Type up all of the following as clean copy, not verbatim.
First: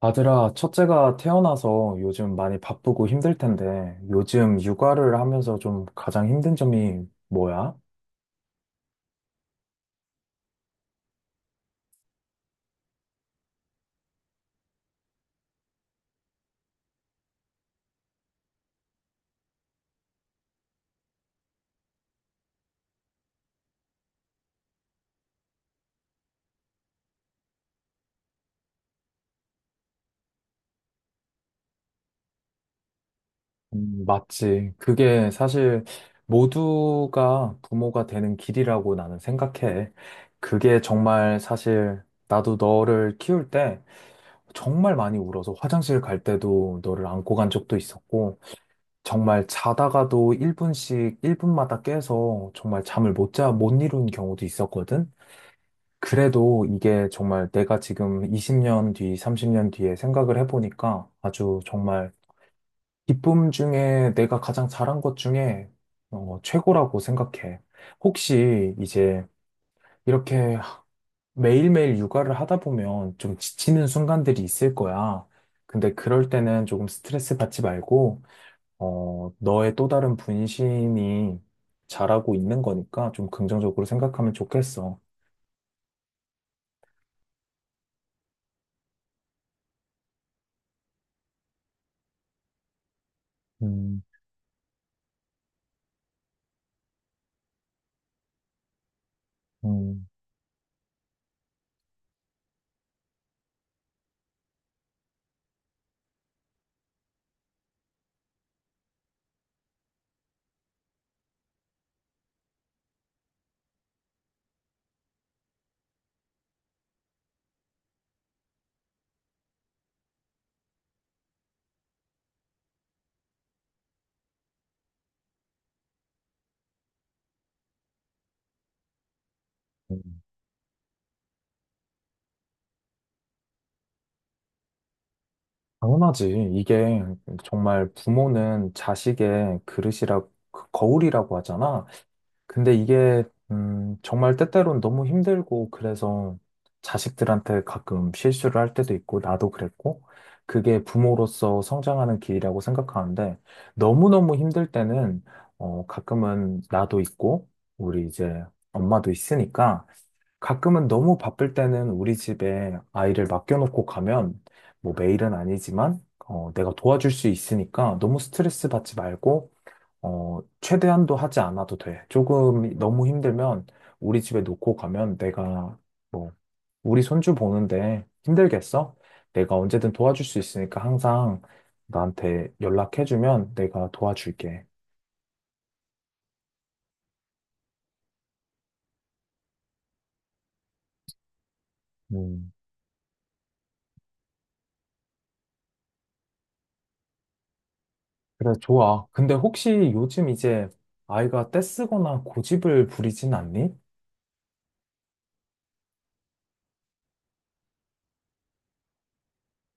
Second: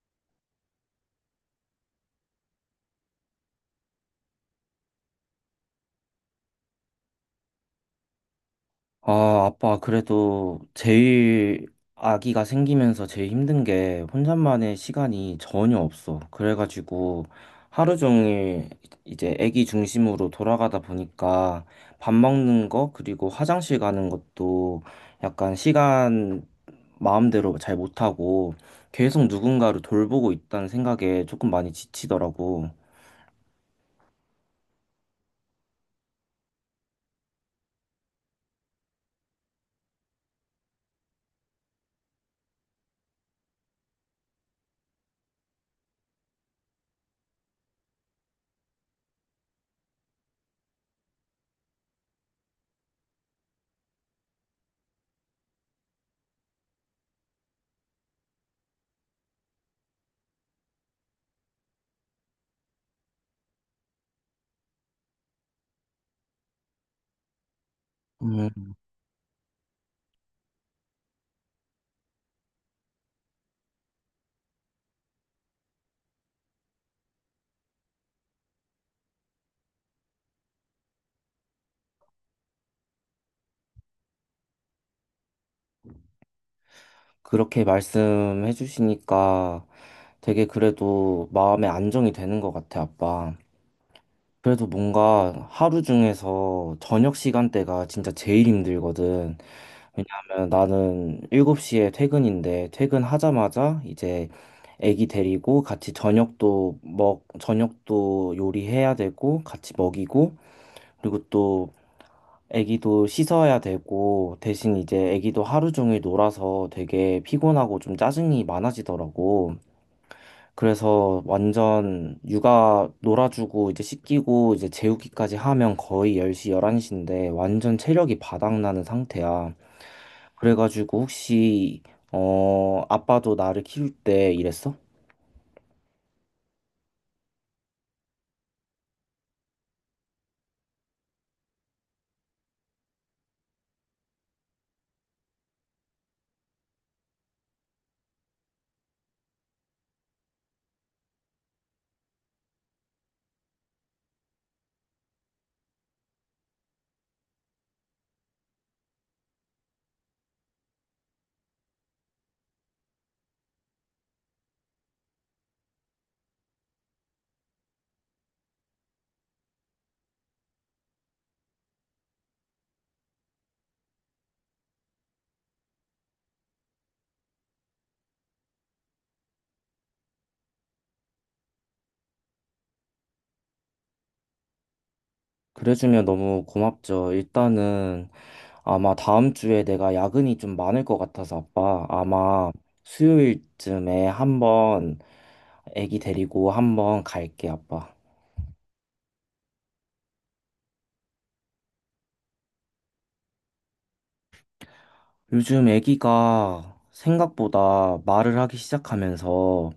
아들아, 첫째가 태어나서 요즘 많이 바쁘고 힘들 텐데, 요즘 육아를 하면서 좀 가장 힘든 점이 뭐야? 아, 아빠, 그래도 제일 아기가 생기면서 제일 힘든 게 혼자만의 시간이 전혀 없어. 그래가지고 하루 종일 이제 아기 중심으로 돌아가다 보니까 밥 먹는 거, 그리고 화장실 가는 것도 약간 시간 마음대로 잘 못하고 계속 누군가를 돌보고 있다는 생각에 조금 많이 지치더라고. 맞지. 그게 사실 모두가 부모가 되는 길이라고 나는 생각해. 그게 정말 사실 나도 너를 키울 때 정말 많이 울어서 화장실 갈 때도 너를 안고 간 적도 있었고, 정말 자다가도 1분씩, 1분마다 깨서 정말 잠을 못 이룬 경우도 있었거든? 그래도 이게 정말 내가 지금 20년 뒤, 30년 뒤에 생각을 해보니까 아주 정말 기쁨 중에 내가 가장 잘한 것 중에 최고라고 생각해. 혹시 이제 이렇게 매일매일 육아를 하다 보면 좀 지치는 순간들이 있을 거야. 근데 그럴 때는 조금 스트레스 받지 말고, 너의 또 다른 분신이 잘하고 있는 거니까 좀 긍정적으로 생각하면 좋겠어. 그렇게 말씀해 주시니까 되게 그래도 마음에 안정이 되는 것 같아, 아빠. 음, 그래도 뭔가 하루 중에서 저녁 시간대가 진짜 제일 힘들거든. 음. 왜냐하면 나는 7시에 퇴근인데 퇴근하자마자 이제 애기 데리고 같이 저녁도 요리해야 되고 같이 먹이고 그리고 또 애기도 씻어야 되고, 대신 이제 애기도 하루 종일 놀아서 되게 피곤하고 좀 짜증이 많아지더라고. 그래서 완전 육아 놀아주고 이제 씻기고 이제 재우기까지 하면 거의 10시, 11시인데 완전 체력이 바닥나는 상태야. 음. 그래가지고 혹시, 아빠도 나를 키울 때 이랬어? 당연하지. 이게 정말 부모는 자식의 그릇이라, 그 거울이라고 하잖아. 근데 이게 정말 때때로는 너무 힘들고 그래서 자식들한테 가끔 실수를 할 때도 있고 나도 그랬고 그게 부모로서 성장하는 길이라고 생각하는데 너무너무 힘들 때는 가끔은 나도 있고 우리 이제 엄마도 있으니까 가끔은 너무 바쁠 때는 우리 집에 아이를 맡겨놓고 가면 뭐 매일은 아니지만 내가 도와줄 수 있으니까 너무 스트레스 받지 말고 최대한도 하지 않아도 돼. 조금 너무 힘들면 우리 집에 놓고 가면 내가 뭐 우리 손주 보는데 힘들겠어? 내가 언제든 도와줄 수 있으니까 항상 나한테 연락해주면 내가 도와줄게. 그래주면 너무 고맙죠. 일단은 아마 다음 주에 내가 야근이 좀 많을 것 같아서 아빠 아마 음, 수요일쯤에 한번 애기 데리고 한번 갈게 아빠. 그래, 좋아. 근데 혹시 요즘 이제 아이가 떼쓰거나 고집을 부리진 않니? 요즘 애기가 생각보다 말을 하기 시작하면서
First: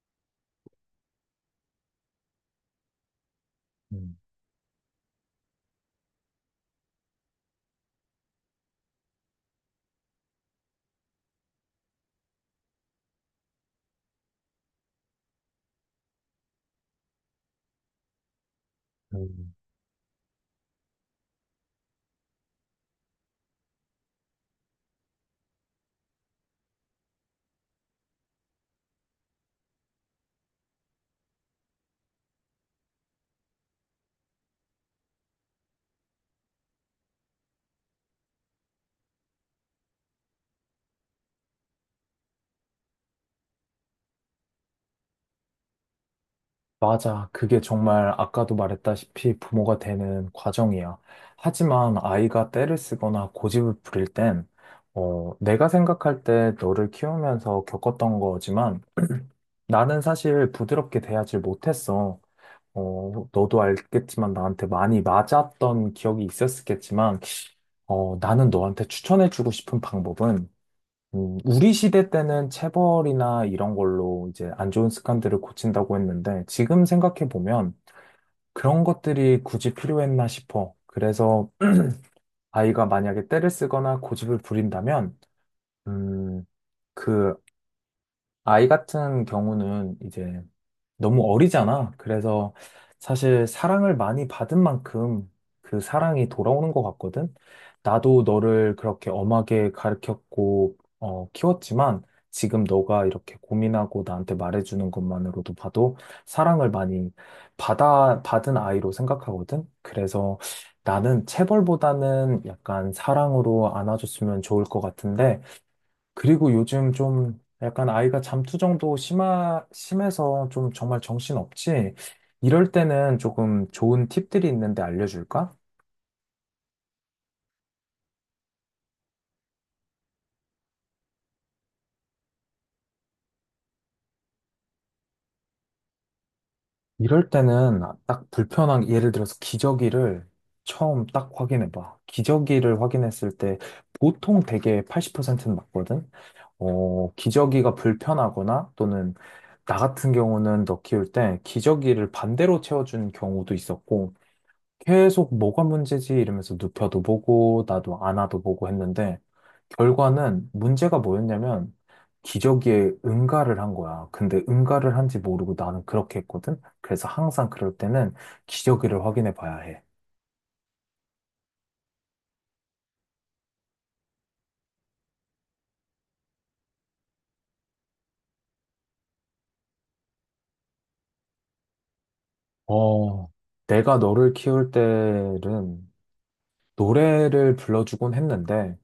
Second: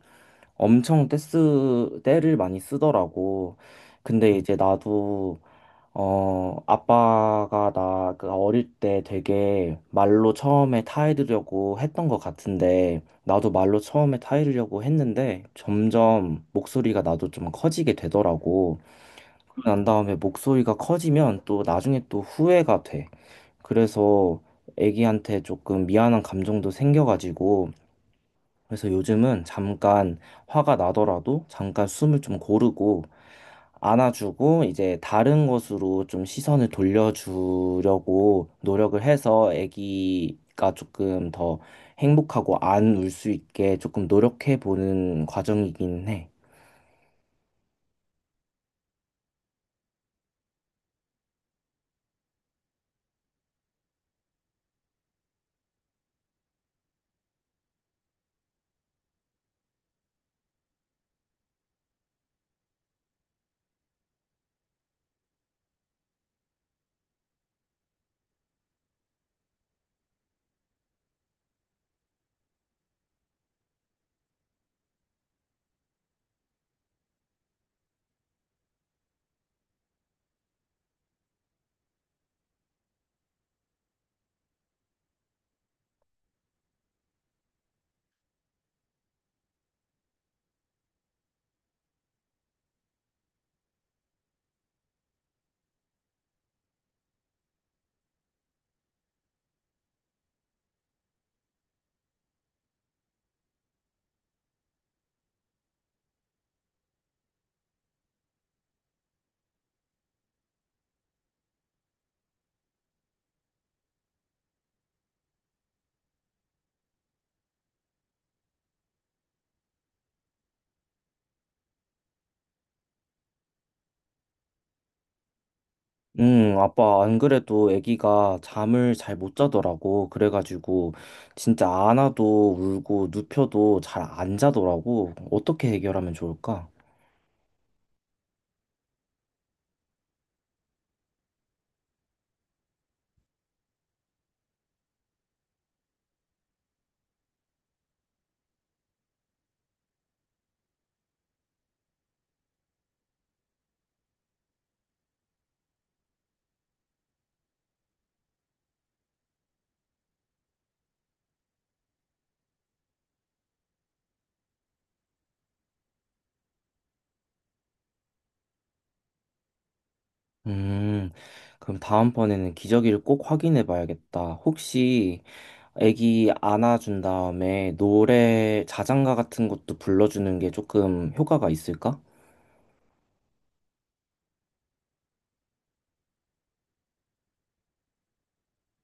엄청 떼쓰 떼를 많이 쓰더라고. 음, 근데 이제 나도 아빠가 나그 어릴 때 되게 말로 처음에 타이르려고 했던 것 같은데, 나도 말로 처음에 타이르려고 했는데, 점점 목소리가 나도 좀 커지게 되더라고. 음. 난 다음에 목소리가 커지면 또 나중에 또 후회가 돼. 그래서 애기한테 조금 미안한 감정도 생겨가지고, 그래서 요즘은 잠깐 화가 나더라도 잠깐 숨을 좀 고르고, 안아주고 이제 다른 것으로 좀 시선을 돌려주려고 노력을 해서 아기가 조금 더 행복하고 안 울 수 있게 조금 노력해 보는 과정이긴 해. 맞아. 그게 정말 아까도 말했다시피 부모가 되는 과정이야. 하지만 아이가 떼를 쓰거나 고집을 부릴 땐, 내가 생각할 때 너를 키우면서 겪었던 거지만 나는 사실 부드럽게 대하지 못했어. 너도 알겠지만 나한테 많이 맞았던 기억이 있었겠지만, 나는 너한테 추천해주고 싶은 방법은, 우리 시대 때는 체벌이나 이런 걸로 이제 안 좋은 습관들을 고친다고 했는데, 지금 생각해보면, 그런 것들이 굳이 필요했나 싶어. 그래서 아이가 만약에 떼를 쓰거나 고집을 부린다면, 음, 그 아이 같은 경우는 이제 너무 어리잖아. 그래서 사실 사랑을 많이 받은 만큼 그 사랑이 돌아오는 것 같거든. 나도 너를 그렇게 엄하게 가르쳤고, 키웠지만 지금 너가 이렇게 고민하고 나한테 말해주는 것만으로도 봐도 사랑을 많이 받은 아이로 생각하거든. 그래서 나는 체벌보다는 약간 사랑으로 안아줬으면 좋을 것 같은데, 그리고 요즘 좀 약간 아이가 잠투정도 심해서 좀 정말 정신없지? 이럴 때는 조금 좋은 팁들이 있는데 알려줄까? 아빠 안 그래도 아기가 잠을 잘 못 자더라고. 그래가지고 진짜 안아도 울고 눕혀도 잘 안 자더라고. 어떻게 해결하면 좋을까? 이럴 때는 딱 불편한, 예를 들어서 기저귀를 처음 딱 확인해봐. 기저귀를 확인했을 때 보통 되게 80%는 맞거든? 기저귀가 불편하거나 또는 나 같은 경우는 너 키울 때 기저귀를 반대로 채워준 경우도 있었고, 계속 뭐가 문제지 이러면서 눕혀도 보고 나도 안아도 보고 했는데 결과는 문제가 뭐였냐면 기저귀에 응가를 한 거야. 근데 응가를 한지 모르고 나는 그렇게 했거든. 그래서 항상 그럴 때는 기저귀를 확인해 봐야 해. 음, 그럼 다음번에는 기저귀를 꼭 확인해 봐야겠다. 혹시 애기 안아준 다음에 노래, 자장가 같은 것도 불러주는 게 조금 효과가 있을까? 어, 내가 너를 키울 때는 노래를 불러주곤 했는데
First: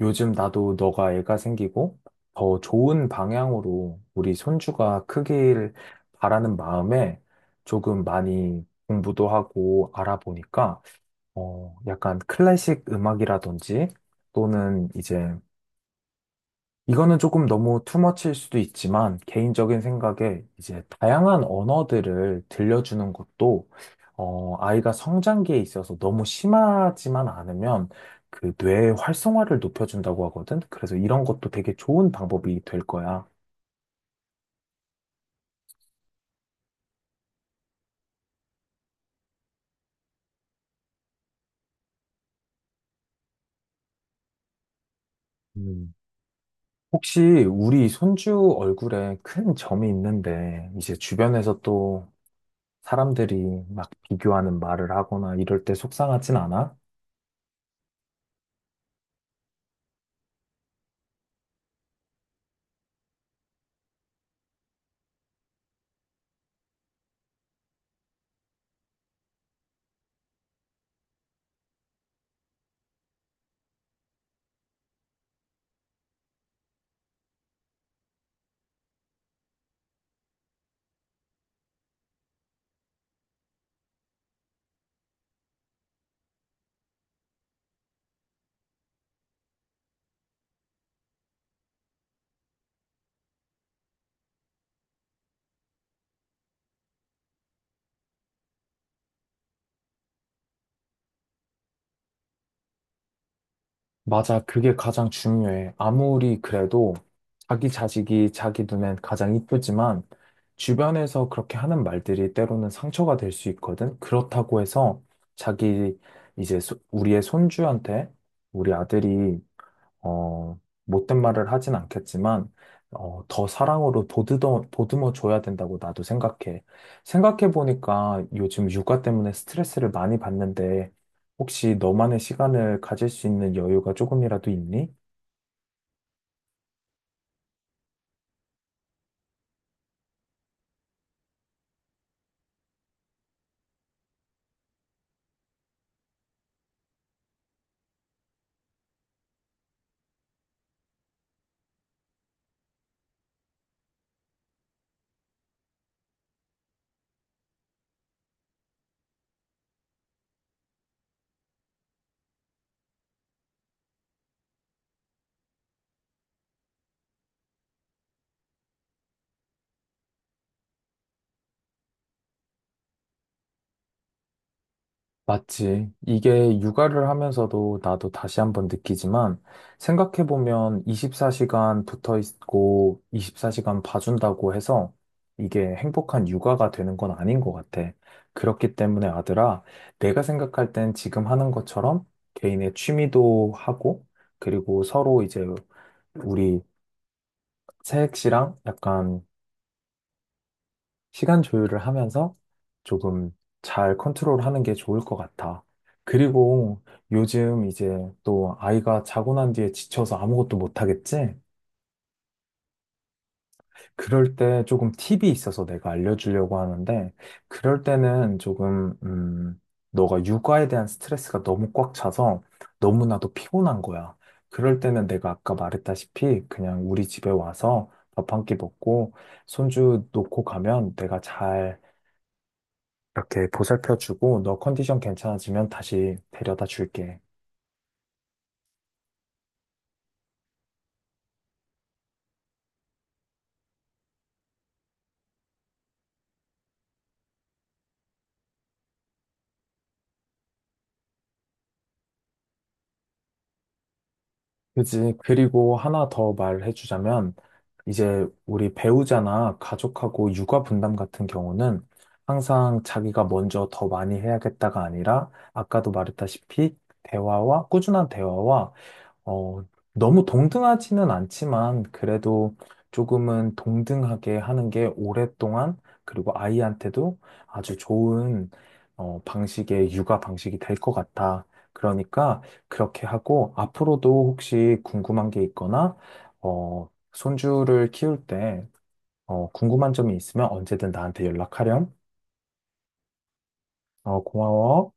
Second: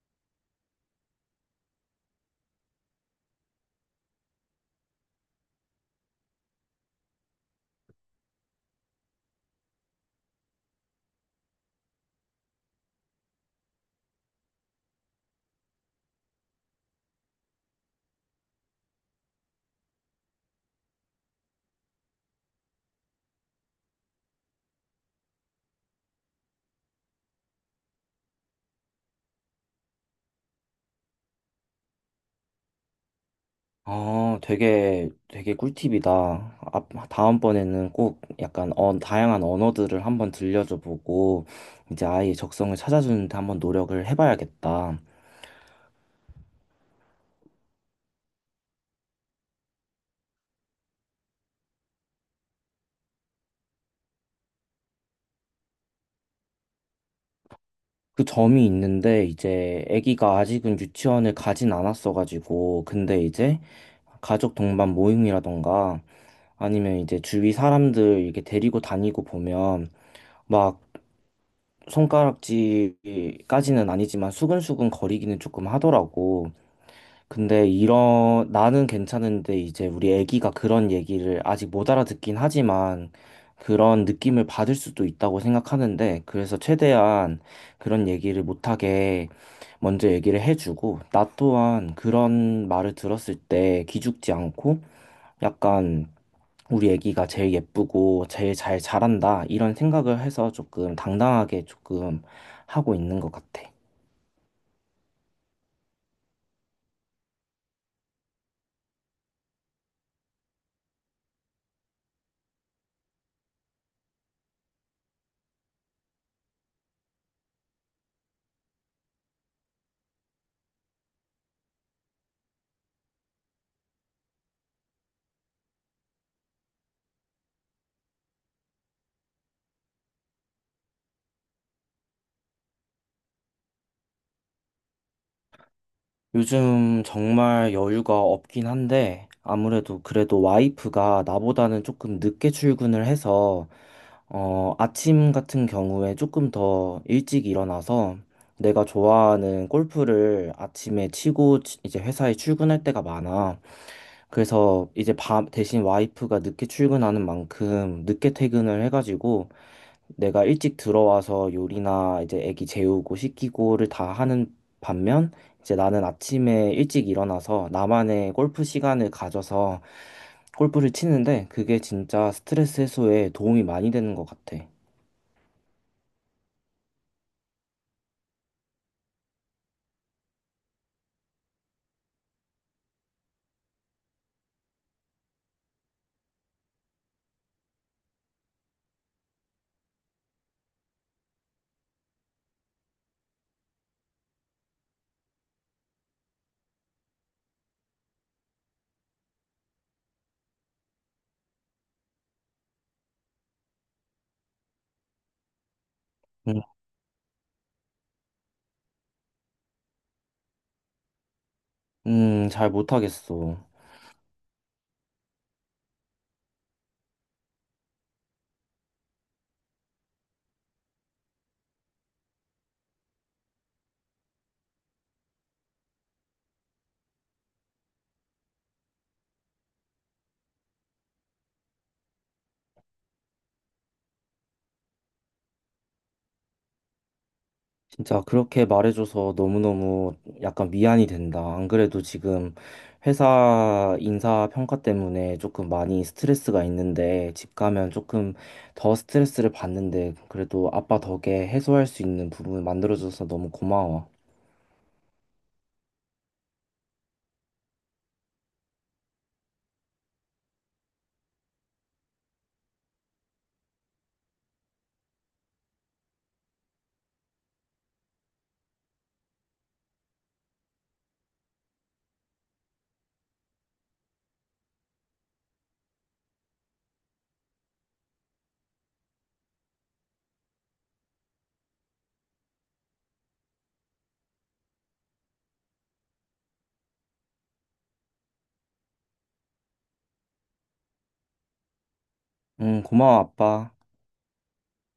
요즘 나도 너가 애가 생기고 더 좋은 방향으로 우리 손주가 크길 바라는 마음에 조금 많이 공부도 하고 알아보니까 약간 클래식 음악이라든지 또는 이제 이거는 조금 너무 투머치일 수도 있지만, 개인적인 생각에 이제 다양한 언어들을 들려주는 것도, 아이가 성장기에 있어서 너무 심하지만 않으면 그 뇌의 활성화를 높여준다고 하거든? 그래서 이런 것도 되게 좋은 방법이 될 거야. 아, 되게 꿀팁이다. 다음번에는 꼭 약간 다양한 언어들을 한번 들려줘 보고, 이제 아이의 적성을 찾아주는데 한번 노력을 해봐야겠다. 음. 혹시 우리 손주 얼굴에 큰 점이 있는데, 이제 주변에서 또 사람들이 막 비교하는 말을 하거나 이럴 때 속상하진 않아? 그 점이 있는데 이제 아기가 아직은 유치원을 가진 않았어가지고 근데 이제 가족 동반 모임이라던가 아니면 이제 주위 사람들 이렇게 데리고 다니고 보면 막 손가락질까지는 아니지만 수근수근 거리기는 조금 하더라고. 근데 이런 나는 괜찮은데 이제 우리 애기가 그런 얘기를 아직 못 알아듣긴 하지만 그런 느낌을 받을 수도 있다고 생각하는데 그래서 최대한 그런 얘기를 못하게 먼저 얘기를 해주고 나 또한 그런 말을 들었을 때 기죽지 않고 약간 우리 애기가 제일 예쁘고 제일 잘 자란다 이런 생각을 해서 조금 당당하게 조금 하고 있는 것 같아. 맞아. 그게 가장 중요해. 아무리 그래도 자기 자식이 자기 눈엔 가장 이쁘지만 주변에서 그렇게 하는 말들이 때로는 상처가 될 수 있거든. 그렇다고 해서 자기 이제 우리의 손주한테 우리 아들이 어, 못된 말을 하진 않겠지만, 더 사랑으로 보듬어 줘야 된다고 나도 생각해. 생각해보니까 요즘 육아 때문에 스트레스를 많이 받는데, 혹시 너만의 시간을 가질 수 있는 여유가 조금이라도 있니? 요즘 정말 여유가 없긴 한데, 아무래도 그래도 와이프가 나보다는 조금 늦게 출근을 해서, 아침 같은 경우에 조금 더 일찍 일어나서 내가 좋아하는 골프를 아침에 이제 회사에 출근할 때가 많아. 그래서 이제 밤 대신 와이프가 늦게 출근하는 만큼 늦게 퇴근을 해가지고 내가 일찍 들어와서 요리나 이제 애기 재우고 씻기고를 다 하는 반면 이제 나는 아침에 일찍 일어나서 나만의 골프 시간을 가져서 골프를 치는데 그게 진짜 스트레스 해소에 도움이 많이 되는 것 같아. 맞지. 이게 육아를 하면서도 나도 다시 한번 느끼지만 생각해보면 24시간 붙어 있고 24시간 봐준다고 해서 이게 행복한 육아가 되는 건 아닌 것 같아. 그렇기 때문에 아들아, 내가 생각할 땐 지금 하는 것처럼 개인의 취미도 하고 그리고 서로 이제 우리 새액씨랑 약간 시간 조율을 하면서 조금 잘 컨트롤하는 게 좋을 것 같아. 음, 그리고 요즘 이제 또 아이가 자고 난 뒤에 지쳐서 아무것도 못 하겠지? 잘 못하겠어. 그럴 때 조금 팁이 있어서 내가 알려주려고 하는데, 그럴 때는 조금, 너가 육아에 대한 스트레스가 너무 꽉 차서 너무나도 피곤한 거야. 그럴 때는 내가 아까 말했다시피 그냥 우리 집에 와서 밥 한 끼 먹고 손주 놓고 가면 내가 잘 이렇게 보살펴주고 너 컨디션 괜찮아지면 다시 데려다 줄게. 진짜 그렇게 말해줘서 너무너무 약간 미안이 된다. 안 그래도 지금 회사 인사 평가 때문에 조금 많이 스트레스가 있는데 집 가면 조금 더 스트레스를 받는데 그래도 아빠 덕에 해소할 수 있는 부분 만들어줘서 너무 고마워. 그지? 그리고 하나 더 말해주자면 이제 우리 배우자나 가족하고 육아 분담 같은 경우는 항상 자기가 먼저 더 많이 해야겠다가 아니라 아까도 말했다시피 대화와 꾸준한 대화와 어, 너무 동등하지는 않지만 그래도 조금은 동등하게 하는 게 오랫동안 그리고 아이한테도 아주 좋은 방식의 육아 방식이 될 것 같아. 그러니까 그렇게 하고 앞으로도 혹시 궁금한 게 있거나 손주를 키울 때 궁금한 점이 있으면 언제든 나한테 연락하렴. 응, 고마워, 아빠. 고마워.